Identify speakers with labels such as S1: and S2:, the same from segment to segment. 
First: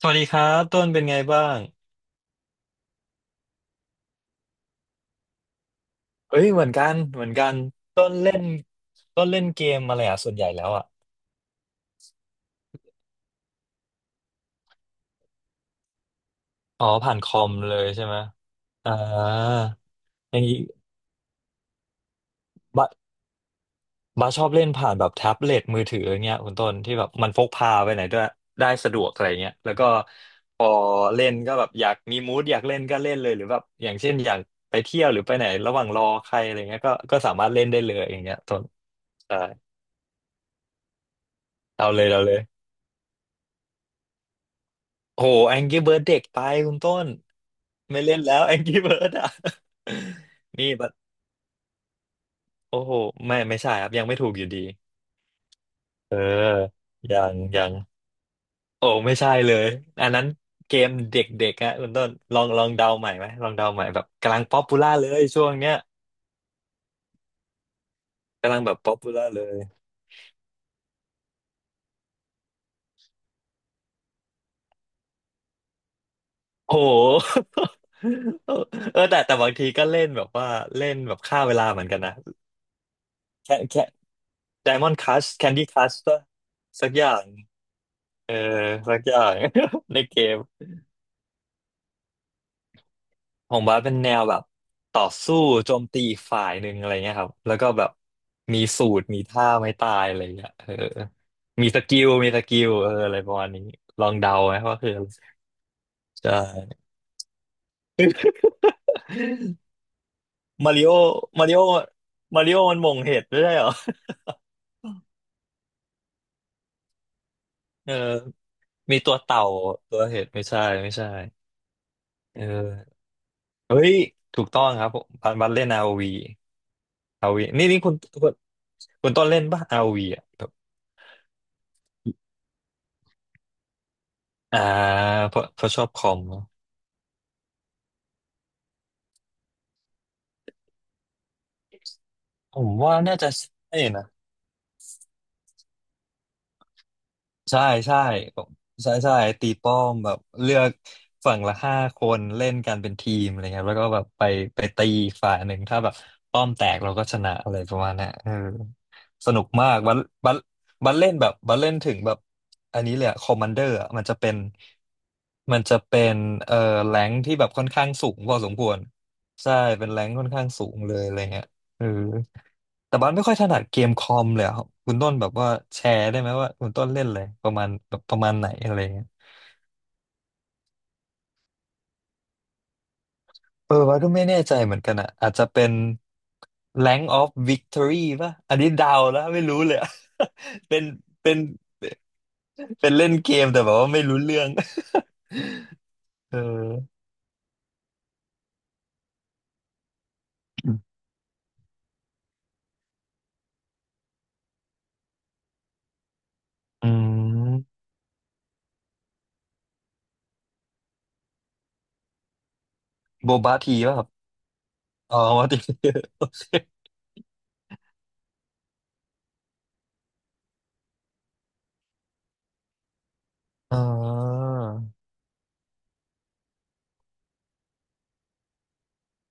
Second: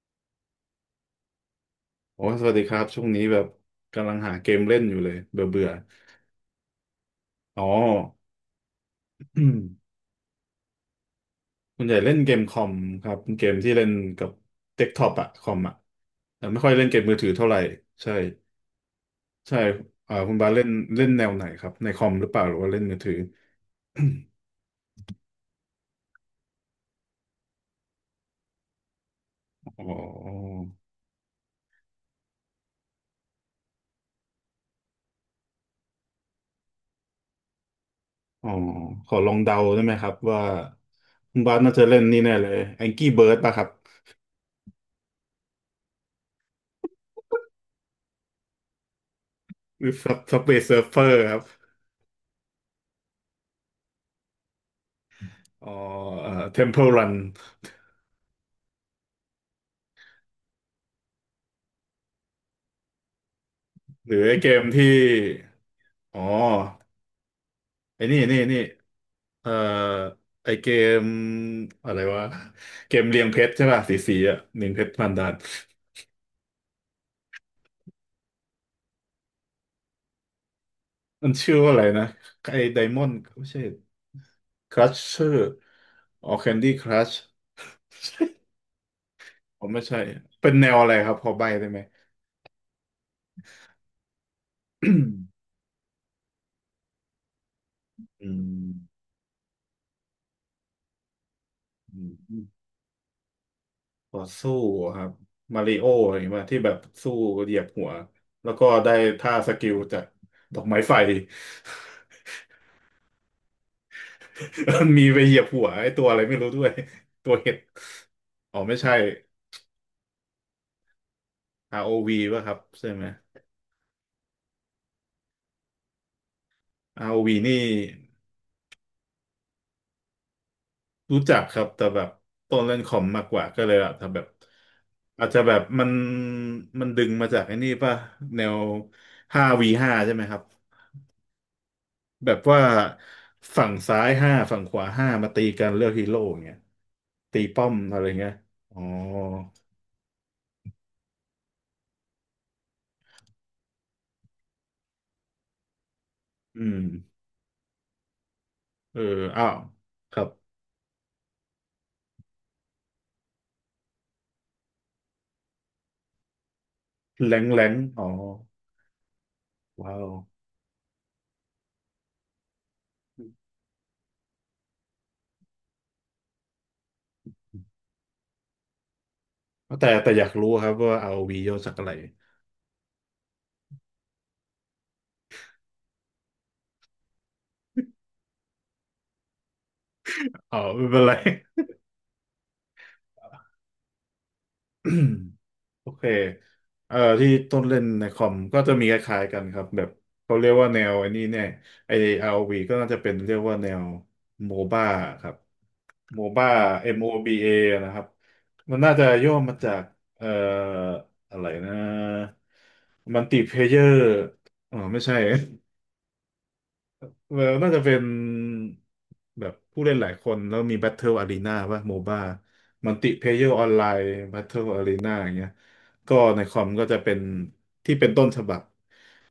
S1: สวัสดีครับต้นเป็นไงบ้าง
S2: โอ้สวัสดีครับช่วงนี้แบบกำลังหาเกมเล่นอยู่เลยเบื่อเบื่อ
S1: เอ้ยเหมือนกันเหมือนกัน
S2: อ๋อ
S1: ต้นเล่นต้นเล่นเก มอะไรอ่ะส่วนใหญ่แล้วอ่ะ
S2: คุณใหญ่เล่นเกมคอมครับเกมที่เล่นกับเดสก์ท็อปอะคอมอะแต่ไม่ค่อย
S1: อ๋
S2: เล่
S1: อ
S2: นเกมมื
S1: ผ่า
S2: อ
S1: น
S2: ถื
S1: ค
S2: อ
S1: อ
S2: เท่าไห
S1: ม
S2: ร่
S1: เลยใช่
S2: ใช่
S1: ไหมอ่า
S2: ใช่อ่าคุ
S1: อ
S2: ณ
S1: ย่าง
S2: บาส
S1: นี้
S2: เล่นเล่นแนวไหนครับในคอมหรือเปล่าหรือว่าเล่น
S1: บา
S2: มือถือ
S1: บาชอบเล่นผ่านแบบแท็บเล็ตมือถืออย่างเงี้ยคุณต้นที่แบบมันพกพาไปไหนด้วยได้สะดวกอะไรเงี้ยแล้ว
S2: อ๋
S1: ก็
S2: อ
S1: พอเล่นก็แบบอยากมีมูดอยากเล่นก็เล่นเลยหรือแบบอย่างเช่นอยากไปเที่ยวหรือไปไหนระหว่างรอใครอะไรเงี้ยก็สามารถเล่นได้เลยอย่างเงี้ย
S2: อ๋อ
S1: ต้น
S2: ขอลอ
S1: ใช่
S2: งเดาได้ไหมครับว่าคุณบาสน่าจะ
S1: เอา
S2: เล่
S1: เล
S2: น
S1: ย
S2: นี่
S1: เอา
S2: แน่
S1: เลย
S2: เลย Angry Bird ป่ะครับ
S1: โหแองกี้เบิร์ดเด็กไปคุณต้นไม่เล่นแล้วแองกี้เบิร์ดอ่ะ
S2: หรือ Subway
S1: นี่แบบ
S2: Surfer ครับ
S1: โอ้โหไม่ใช่ครับยังไม่ถูกอยู่ดี
S2: อ๋อ
S1: เออ
S2: Temple Run
S1: ยังยังโอ้ไม่ใช่เลยอันนั้นเกมเด็กๆฮะคุณต้นลองลองเดาใหม่ไหมลองเดาใหม่แบบ
S2: หรือไอ
S1: กำลัง
S2: เก
S1: ป๊อ
S2: ม
S1: ปปู
S2: ที่
S1: ล่าเลยช่วงเนี้ย
S2: อ๋อไอ้นี่นี่
S1: กำ
S2: นี่
S1: ลังแบบป๊อปปูล่าเล
S2: เอ่อ
S1: ย
S2: ไอเกมอะไรวะเกมเรียงเพชรใช่ป่ะสีสีอ่ะเรียงเพชรพันดาน
S1: โอ้โห เออแต่แต่บางทีก็เล่นแบบว่าเล่นแบบ
S2: มัน
S1: ฆ่า
S2: ชื่
S1: เว
S2: อ
S1: ลา
S2: ว่าอะ
S1: เห
S2: ไร
S1: มือนกัน
S2: นะ
S1: นะ
S2: ไอไดมอนด์ไม่
S1: แค่
S2: ใช่
S1: แค่
S2: ครัช
S1: Diamond
S2: เชอ
S1: Crush
S2: ร์
S1: Candy Crush ป่ะ
S2: อ๋อแคนดี้ค
S1: สัก
S2: รั
S1: อ
S2: ช
S1: ย่าง เออสักอย่าง
S2: ผมไม่ ใช่
S1: ในเกม
S2: เป็นแนวอะไรครับพอใบได้ไหม
S1: ของบาสเป็นแนวแบบ
S2: อืม
S1: ต่อสู้โจมตีอีกฝ่ายหนึ่งอะไรเงี้ยครับแล้วก็แบบ
S2: อื
S1: มีสูตรมีท่าไม่ตายอะไรเงี้ยเออมีสกิลมี
S2: อื
S1: ส
S2: ม
S1: กิลเอออะไรประมาณนี้ลอง
S2: ต่อ
S1: เดา
S2: สู้
S1: ไหมว่าคือ
S2: ค
S1: อะ
S2: รั
S1: ไร
S2: บมาริโออะไรอย่าง
S1: ใช
S2: เงี้ยที่แบบ
S1: ่
S2: สู้เหยียบหัวแล้วก็ได้ท่าสกิ ลจากดอก
S1: มา
S2: ไม้
S1: ริโอ
S2: ไฟ
S1: มาริโอมาริโอมันหม่งเห็ดไม่ใช่เหรอ
S2: มันมีไปเหยียบหัวไอ้ตัวอะไรไม่รู้ด้วยตัวเห็ด
S1: เออ
S2: อ๋อไม่ใช่
S1: มีตัวเต่าตัวเห็ดไม่ใช่
S2: ROV
S1: เ
S2: ป่ะครับใช่
S1: ออ
S2: ไหม
S1: เฮ้ยถูกต้องครับผมบันบันเล่น ROV r วีอาร์โอ
S2: ROV
S1: วี
S2: นี่
S1: นี่นี่คุณคุณต้นเล่นป่ะ r วีอ่ะ
S2: รู้จักครับแต่แบบต้นเล่นคอมมากกว่าก็เลยอะแต่แบบ
S1: อ่า
S2: อาจ
S1: เพ
S2: จะ
S1: ราะ
S2: แบ
S1: เพ
S2: บ
S1: ราะชอบคอมเนอะ
S2: มันดึงมาจากไอ้นี่ป่ะแนว 5v5 ใช่ไหมครับแบบ
S1: ผ
S2: ว่า
S1: มว่าน่าจะ
S2: ฝั่ง
S1: ใช่
S2: ซ้า
S1: นะ
S2: ยห้าฝั่งขวาห้ามาตีกันเลือกฮีโร่อย่างเงี้ยตี
S1: ใช่
S2: ป้อมอะ
S1: ใช่
S2: ไรเงี้ย
S1: ผม
S2: อ๋อ
S1: ใช่ใช่ตีป้อมแบบเลือกฝั่งละห้าคนเล่นกันเป็นทีมอะไรเงี้ยแล้วก็แบบไปไปตีอีกฝ่ายหนึ่งถ้าแบบป้อม
S2: อื
S1: แต
S2: ม
S1: กเราก็ชนะอะไรประมาณเนี้ยเออ
S2: เออ
S1: สนุ
S2: อ้า
S1: ก
S2: ว
S1: มากบัล
S2: ครับ
S1: บัลบัลเล่นแบบบัลเล่นถึงแบบอันนี้เลยอะคอมมานเดอร์อะมันจะเป็นเอ่อแรงค์
S2: แร
S1: ที่แบ
S2: ง
S1: บ
S2: แร
S1: ค่อน
S2: ง
S1: ข้าง
S2: อ๋อ
S1: สูงพอสมควรใช่เป็น
S2: ว้า
S1: แร
S2: ว
S1: งคค่อนข้างสูงเลยอะไรเงี้ยเออ แต่บ้านไม่ค่อยถนัดเกมคอมเลยอะครับคุณต้นแบบว่าแชร์ได้ไหมว่าคุณต้นเล่นอะไรประมาณแบบประมาณไหนอะไรเงี้ย
S2: แต่อยากรู้ครับว่า ROV ย่อจากอะไร
S1: เออบ้านก็ไม่แน่ใจเหมือนกันอ่ะอาจจะเป็น Rank of Victory ป่ะอันนี้เดาแล้วไม่รู้เลยอะ
S2: อ๋อ
S1: เป็น
S2: ไม่เป็นไร
S1: เป็นเป็นเล่นเกมแต่แบบว่าไม่รู้เรื่อง
S2: โอเค
S1: เออ
S2: ที่ต้นเล่นในคอมก็จะมีคล้ายๆกันครับแบบเขาเรียกว่าแนวไอ้นี่เนี่ยไอ้ ROV ก็น่าจะเป็นเรียกว่าแนวโมบ้าครับโมบ้า
S1: อื
S2: MOBA
S1: ม
S2: นะครับมันน่าจะย่อมาจากเอ่ออะไรนะมัล
S1: โบ
S2: ติเพ
S1: บา
S2: เย
S1: ที
S2: อ
S1: ป่ะ
S2: ร์
S1: ครับ
S2: อ๋อไม่ใช่
S1: อ๋อมาที
S2: เออน่าจะเป็นแบบผู้เล่นหลายคนแล้วมี Battle Arena ป่ะโมบ้ามัลติเพเยอร์ออน
S1: อ่
S2: ไลน์
S1: า
S2: Battle Arena อย่างเงี้ยก็ในคอมก็จะเป็นที่เป็นต้นฉบับ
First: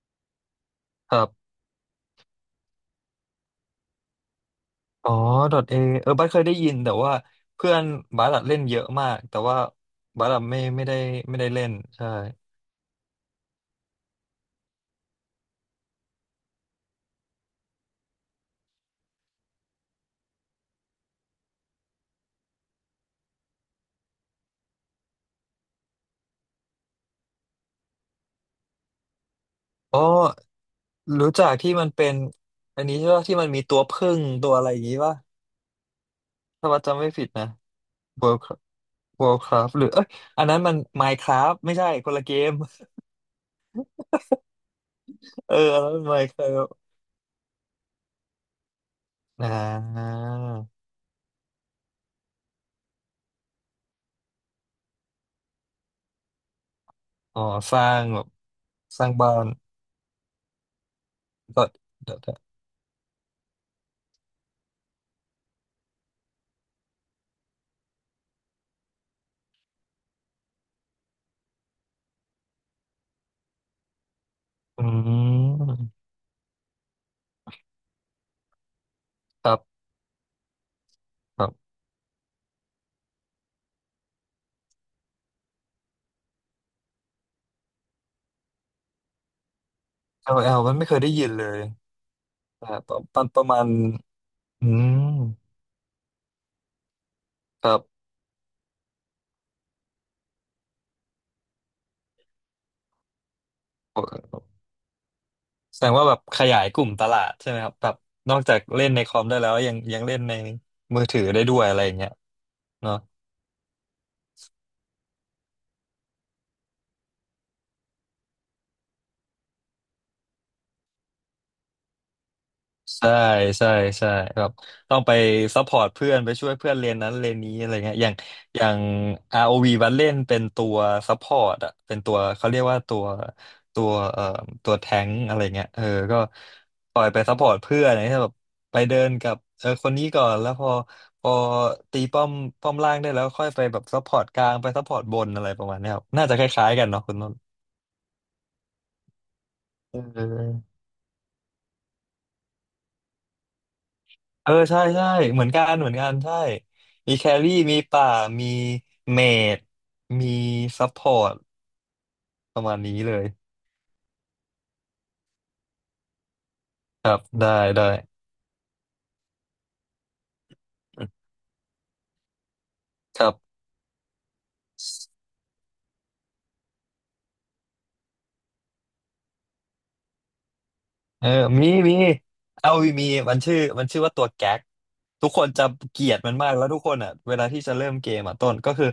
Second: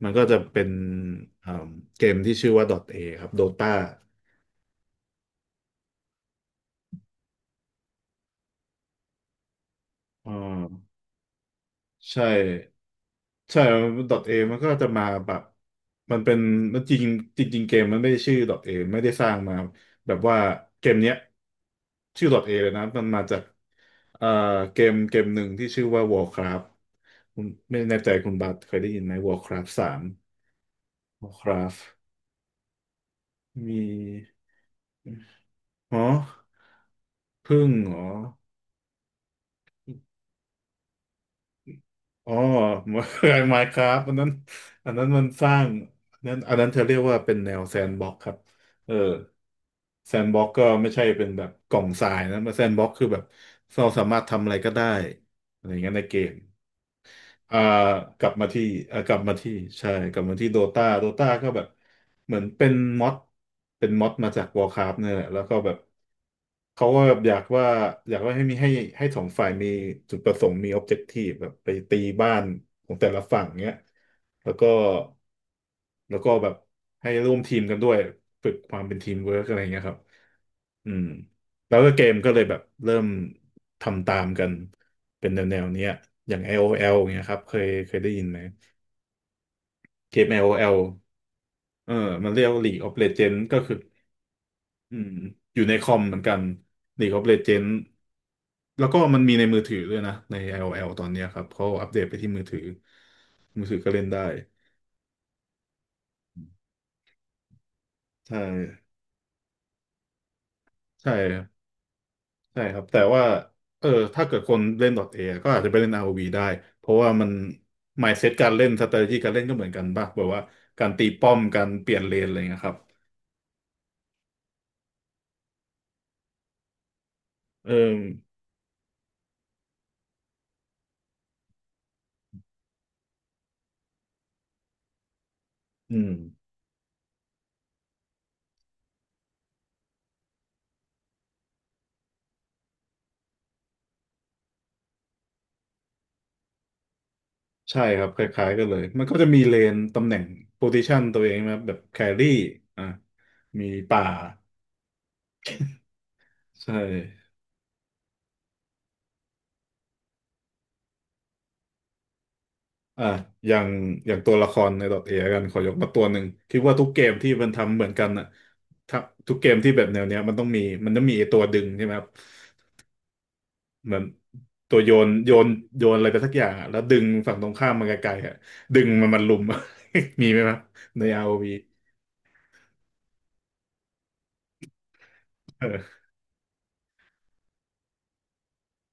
S2: มันก็จะเป็น
S1: ครับ
S2: อ่าเกมที่ชื่อว่า .A ครับ Dota
S1: อ๋อ dot A เออบัสเคยได้ยินแต่ว่าเพื่อนบัสอะเล่นเยอะมากแต่ว่าบัส
S2: อ่า
S1: อะไม่ได้ไม่ได้เล่นใช่
S2: ใช่ ใช่ดอทเอมันก็จะมาแบบ มันเป็นมันจริงจริงๆเกมมันไม่ได้ชื่อดอทเอไม่ได้สร้างมาแบบว่าเกมเนี้ยชื่อดอทเอเลยนะ มันมาจากเอ่อเกมหนึ่งที่ชื่อว่า Warcraft คุณไม่แน่ใจคุณบัตเคยได้ยินไหม Warcraft สา
S1: อ๋อ
S2: ม
S1: รู้จักที่มัน
S2: Warcraft
S1: เป็นอันนี้ใช่ป่ะที่มันมีตั
S2: มี
S1: วผึ้งตัวอะไรอย่างงี้ป่ะ
S2: อ๋อ
S1: ถ้าบัสจำไม่ผิดนะ
S2: พึ่งเหรอ
S1: World Worldcraft หรือเอ้ยอันนั้นมัน Minecraft ไม่ใช่คนละ
S2: อ๋
S1: เก
S2: อ
S1: ม
S2: เคยไมน์คราฟอันนั้นอันนั้นมันส
S1: เออ
S2: ร้าง
S1: อันนั้นมัน
S2: อันนั้น
S1: Minecraft
S2: เธอเรียกว่าเป็นแนวแซนด์บ็อกครับเออ
S1: อ่
S2: แซ
S1: า
S2: นด์บ็อกก็ไม่ใช่เป็นแบบกล่องทรายนะแซนด์บ็อกคือแบบเราสามารถทำอะไรก็ได้อะไรอย่างเงี้ยในเกม
S1: อ๋อ
S2: อ่า
S1: สร้างแบ
S2: ก
S1: บ
S2: ลับมาที่อ่า
S1: สร้า
S2: ก
S1: ง
S2: ลับ
S1: บ้า
S2: มา
S1: น
S2: ที่ใช่กลับมาที่โดตาโดตาก็แบบ
S1: dot dot
S2: เหมือนเป็นม็อดเป็นม็อดมาจากวอ r c คราฟเนี่ยแหละแล้วก็แบบเขาก็แบบอยากว่าให้มีให้สองฝ่ายมีจุดประสงค์มี o b อบเจกตีแบบไปตีบ้านของแต่ละฝั่งเนี้ยแล้วก็
S1: อืม
S2: แบบให้ร่วมทีมกันด้วยฝึกความเป็นทีมเวิร์ก
S1: ค
S2: อะ
S1: รั
S2: ไรเงี้ย
S1: บ
S2: ครับอืม
S1: ครับ
S2: แล้วก็เกมก็เลยแบบเริ่มทำตามกันเป็นแนวเนี้ยอย่าง LOL เงี้ยครับเคยได้ยินไหมเกม
S1: LL มั
S2: LOL
S1: นไม่เคยได้ยินเลย
S2: เออมันเรียกว่า
S1: อ่า
S2: League
S1: ต
S2: of
S1: อนตอนป
S2: Legends
S1: ระ
S2: ก็
S1: มาณ
S2: คือ
S1: อืม
S2: อืมอยู่ในคอมเหมือนกัน League of
S1: ค
S2: Legends
S1: รับ
S2: แล้วก็มันมีในมือถือด้วยนะใน LOL ตอนเนี้ยครับเขาอัปเดตไปที่มือถือมือถือก็
S1: โอ
S2: เล่นได้
S1: เคแสดงว่าแบบขยายกลุ่มตลาดใช่ไหมครับ แบบน
S2: ใช่
S1: อกจากเล่นในคอมได้แล้ว ยังยังเล่นในมือ
S2: ใช่
S1: ถือได้ด้วยอะไรอย่างเงี้ย
S2: ใช่ครับ
S1: เนาะ
S2: แต่ว่าเออถ้าเกิดคนเล่น .A ก็อาจจะไปเล่น r o ีได้เพราะว่ามัน mindset การเล่น strategy การเล่นก็เหมือนกันป่ะแบบว่าการตีป้อมการเปลี่ยนเลนอะไรเงี้ยครับ
S1: ใช่ใช่ใช่ครับต้องไปซัพพอร์ตเพื่อนไปช่วยเพื่อนเรียนนั้นเรียนนี้อะ
S2: เออ
S1: ไรเงี้ยอย่าง ROV บัดเล่นเป็นตัวซัพพอร์ตอะเป็นตัวเขาเรียกว่าตัวตัวแทงอะไรเงี้ยเออ
S2: อืม
S1: ก็คอยไปซัพพอร์ตเพื่อนอะไรเงี้ยแบบไปเดินกับเออคนนี้ก่อนแล้วพอตีป้อมป้อมล่างได้แล้วค่อยไปแบบซัพพอร์ตกลางไปซัพพอร์ตบนอะไรประมาณเนี้ยครับน่าจะคล้ายๆกันเนาะคุณนนท์
S2: ใช่ครับคล้ายๆกันเลยมันก็จะมีเลน
S1: เอ
S2: ตำแหน่ง
S1: อ
S2: position ตัวเองนะแบบแครี่อ่ะมีป่า
S1: เออใช่ใช่เหมือนกันเหมือนกันใช่
S2: ใช่
S1: มีแครี่มีป่ามีเมจมีซัพพอร์ตประมาณนี้
S2: อ่ะ
S1: เลย
S2: อย่างตัวละครใน .A กันขอยกมาตัวหนึ่งคิดว่าทุกเก
S1: ค
S2: ม
S1: รับ
S2: ที่มั
S1: ได้
S2: นทำเหมือนกัน
S1: ได้
S2: อ่ะถ้าทุกเกมที่แบบแนวเนี้ยมันต้องมีมันต้องมีไอ้ตัวดึงใช่ไหมครับ
S1: ครับ
S2: เหมือนตัวโยนโยนอะไรไปสักอย่างอะแล้วดึงฝั่งตรงข้ามมันไกลๆอ่ะดึงมันลุม มีไหมครับใน
S1: เออ
S2: ROV
S1: มีมีเอาวีมีมันชื่อว่าตัวแก๊กทุกคนจะ
S2: เออ
S1: เกลียดมันมากแล้วทุกคนอ่ะเวลาที่จะเริ่มเกมอ่ะต้นก็คือ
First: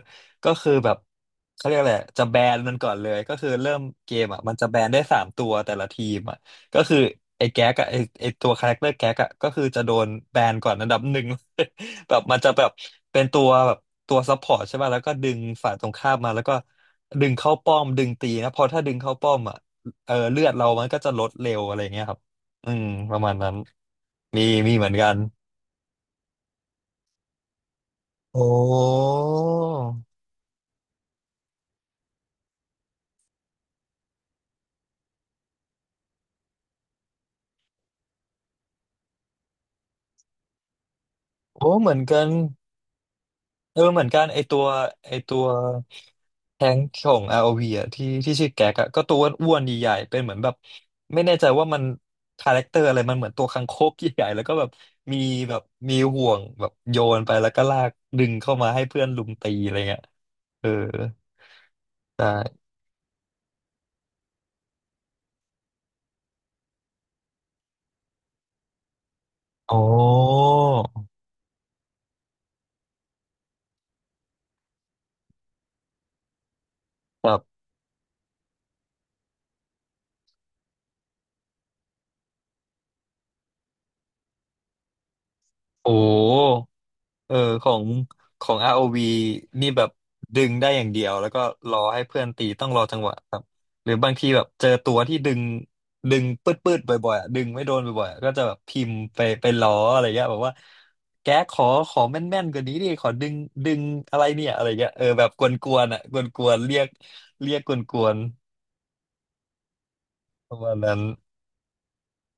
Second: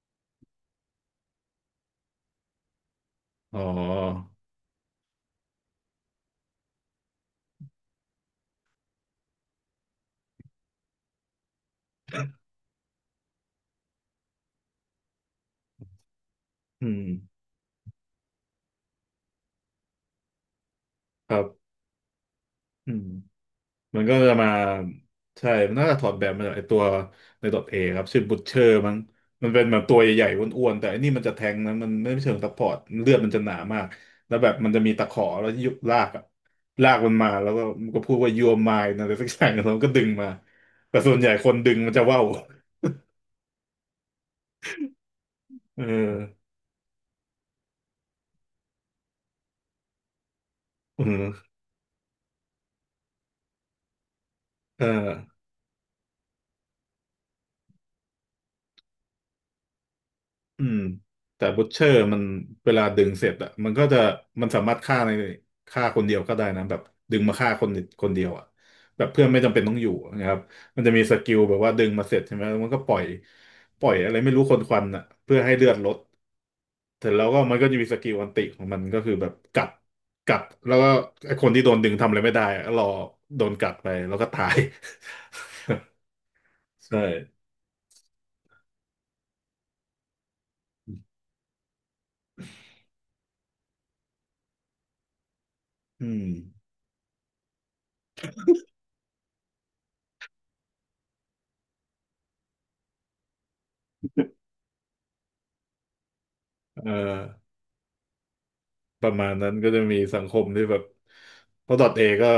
S1: ก็คือแบบเขาเรียกอะไรจะแบนมันก่อนเลยก็คือ
S2: อ๋
S1: เริ่มเกม
S2: อ
S1: อ่ะมันจะแบนได้สามตัวแต่ละทีมอ่ะก็คือไอ้แก๊กอ่ะไอ้ตัวคาแรคเตอร์แก๊กอ่ะก็คือจะโดนแบนก่อนอันดับหนึ่ง แบบมันจะแบบเป็นตัวแบบตัวซัพพอร์ตใช่ป่ะแล้วก็ดึงฝ่ายตรงข้ามมาแล้วก็
S2: อืม
S1: ดึงเข้าป้อมดึงตีนะเพอถ้าดึงเข้าป้อมอ่ะเลือดเรามันก็จะลด
S2: ครั
S1: เร็ว
S2: บ
S1: อะไรเงี้ยครับ อืม
S2: อืม
S1: ประมาณนั้น
S2: มันก็จะ
S1: มี
S2: มา
S1: เหมือนกัน
S2: ใช่มันน่าจะถอดแบบมาจากไอตัวใน .A เอครับ ชื่อบุช
S1: โอ้
S2: เชอร์มั้งมันเป็นแบบตัวใหญ่ๆอ้วนๆแต่อันนี้มันจะแทงนะมันไม่เชิงซัพพอร์ตเลือดมันจะหนามากแล้วแบบมันจะมีตะขอแล้วยุบลากอะลากมันมาแล้วก็มันก็พูดว่า you are mine อะไรสักอย่าง แล้วมันก็ดึงมาแต่ส่วนใหญ่คนดึ
S1: โอ้
S2: ง
S1: เห
S2: มั
S1: มื
S2: น
S1: อน
S2: จะว่า
S1: กั
S2: ว
S1: น เออเหมือนกันไอตัวไอตัว
S2: เออ
S1: แทงค์ของ ROV อวีอ่ะที่ชื่อแก๊กอ่ะก็ตัวอ้วนๆใหญ่ๆเป็นเหมือนแบบ
S2: เอ
S1: ไม่แน่ใจ
S2: อ
S1: ว่ามันคาแรคเตอร์อะไรมันเหมือนตัวคังคกใหญ่ๆแล้วก็แบบ
S2: เออ
S1: มีแบบมีห่วงแบบโยนไปแล้วก็ลากดึงเข้ามาให้เพื่อนลุมตีอะไรเงี้ย
S2: อื
S1: เออ
S2: มแต่บูชเชอร์มัน
S1: ใช่
S2: เวลาดึงเสร็จอะมันก็จะมันสามารถฆ่าในฆ่าคนเดียวก็ได้นะแบบดึงมาฆ่าคนคนเดียวอะแบบเพื่อนไม่จำเป็นต้อง
S1: โอ้
S2: อยู่นะครับมันจะมีสกิลแบบว่าดึงมาเสร็จใช่ไหมแล้วมันก็ปล่อยอะไรไม่รู้คนควันอะเพื่อให้เลือดลดเสร็จแล้ว
S1: แบ
S2: ก็
S1: บ
S2: มันก็จะมีสกิลอันติของมันก็คือแบบกัดกัดแล้วก็ไอ้คนที่โดนดึงทำอะไรไม่ได้อะก็รอโดนกัดไปแล้วก็ตาย
S1: โอ้
S2: ใช่
S1: เออของอ o v นี่แบบดึงได้อย่างเดียวแล้วก็รอให้เพื่อนตีต้องรอจังหวะครับหรือบางทีแบบเจอตัวที่ดึง
S2: อื
S1: ดึ
S2: ม
S1: งปืดปืดบ่อยๆอะดึงไม่โดนบ่อยๆอะก็จะแบบพิมพ์ไปล้ออะไรเงี้ยแบบว่าแกขอแม่นๆกว่านี้ดิขอดึงดึงอะไรเนี่ยอะไรเงี้ยเออแบบกวนๆอ่ะกวนๆเรี
S2: เอ
S1: ยก
S2: อ
S1: กวน
S2: ประมาณนั้นก็จะมีสังคม
S1: ๆประ
S2: ที่
S1: มา
S2: แบ
S1: ณ
S2: บ
S1: นั้น
S2: เพราะดอทเอก็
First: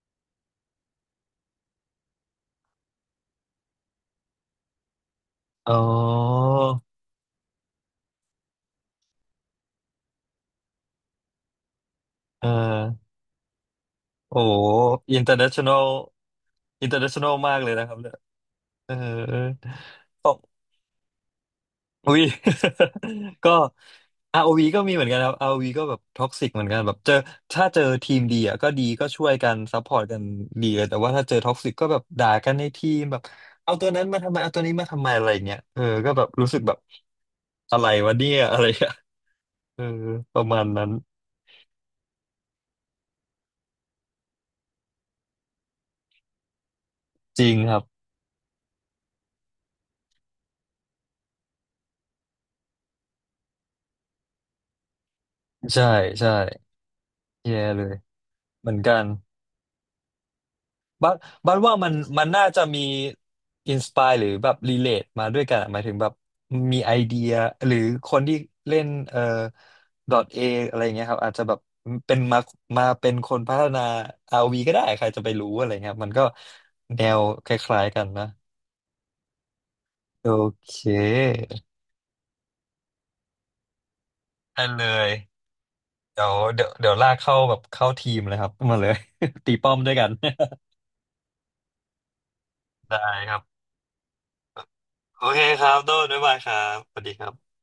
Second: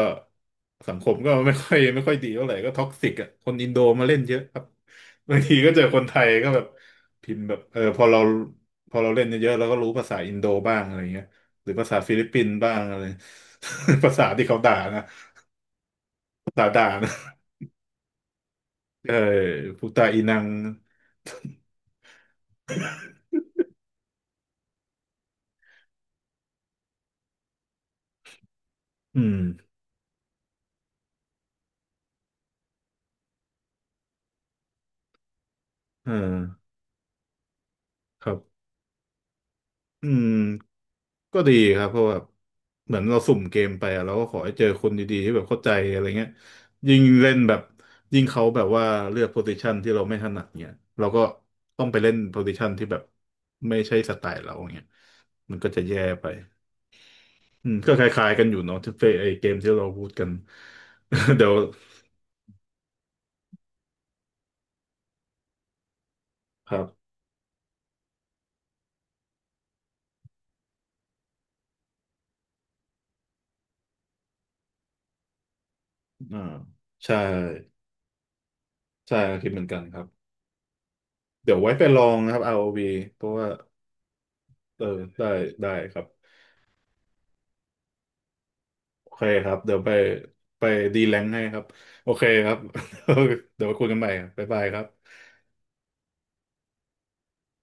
S2: สังคมก็ไม่ค่อย ไม่ค่อยดีเท่าไหร่ก็ท็อกซิกอ่ะคนอินโดมาเล่นเยอะครับบางทีก็
S1: อ๋อ
S2: เจอคนไทยก็แบบพิมพ์แบบเออพอเราเล่นเยอะๆเราก็รู้ภาษาอินโดบ้างอะไรเงี้ยหรือภาษาฟิลิปปิ
S1: เอ
S2: นส์บ้างอะไร
S1: อ
S2: ภาษา
S1: โอ้
S2: ที่เขาด่านะ
S1: international
S2: ภาษาด่านะ
S1: มากเลยนะครับเนี่ยเออ
S2: เออพุตตาอีนัง
S1: อุ้ย ก็อ o v ก็มีเหมือนกันครับ r วีก็แบบท็อกซิกเหมือนกันแบบเจอถ้าเจอทีมดีอ่ะก็ดีก็
S2: อื
S1: ช่วย
S2: ม
S1: กันซัพพอร์ตกันดีเลยแต่ว่าถ้าเจอท็อกซิกก็แบบด่ากันในทีมแบบเอาตัวนั้นมาทำไมเอาตัวนี้มาทำไมอะไรเงี้ยเออ
S2: เอ
S1: ก็แบบรู้สึก
S2: อ
S1: แบบอะไรวะ
S2: ค
S1: เนี่
S2: รั
S1: ย
S2: บ
S1: อะไรอะเออ
S2: อื
S1: ป
S2: ม
S1: ระมาณนั้น
S2: ก็ดีครับเพราะแบบเหมือนเราสุ่มเกมไปอะเราก็ขอให้เจอคนดีๆที่แบบเข้าใจอะไรเงี้ยยิ่งเล่น
S1: จริ
S2: แบ
S1: ง
S2: บ
S1: ครับ
S2: ยิ่งเขาแบบว่าเลือกโพซิชันที่เราไม่ถนัดเงี้ยเราก็ต้องไปเล่นโพซิชันที่แบบไม่ใช่สไตล์เราเงี้ยมันก็จะ
S1: ใช่
S2: แย่ไป
S1: ใช่แย่
S2: อืม
S1: เล
S2: ก็
S1: ย
S2: คล้ายๆกันอยู่
S1: เหมือ
S2: เนาะ
S1: น
S2: ที่
S1: กั
S2: เฟ
S1: น
S2: ไอเกมที่เราพูดกัน
S1: บัด
S2: เดี๋ยว
S1: ว่ามันน่าจะมีอินสปายหรือแบบรีเลทมาด้วยกันอะหมายถึงแบบ
S2: ค
S1: มี
S2: รั
S1: ไอ
S2: บ
S1: เดียหรือคนที่เล่นดอทเออะไรเงี้ยครับอาจจะแบบเป็นมาเป็นคนพัฒนา RV ก็ได้ใครจะไปรู้อะไรเงี้ยครับมันก็
S2: อ่า
S1: แน
S2: ใช่
S1: วคล้ายๆกันนะ
S2: ใช่คิดเหมือนกันครับ
S1: โอเค
S2: เดี๋ยวไว้ไปลองนะครับ ROV เพราะว่า
S1: ได้
S2: เอ
S1: เล
S2: อ
S1: ย
S2: ได้ได้ครับ
S1: เดี๋ยวลากเข้าแบบเข้าทีมเลยครับ มาเลย
S2: โอเคค รั
S1: ตี
S2: บ
S1: ป้อ
S2: เดี๋ย
S1: ม
S2: วไป
S1: ด้วยกัน
S2: ไปดีแลงให้ครับ โอเคครับ
S1: ได้ครั บ
S2: เดี๋ยวไปคุยกันใหม่ครับบ๊ายบายครับ
S1: โอเคครับโดนบ๊ายบายครับสวัสดีครับ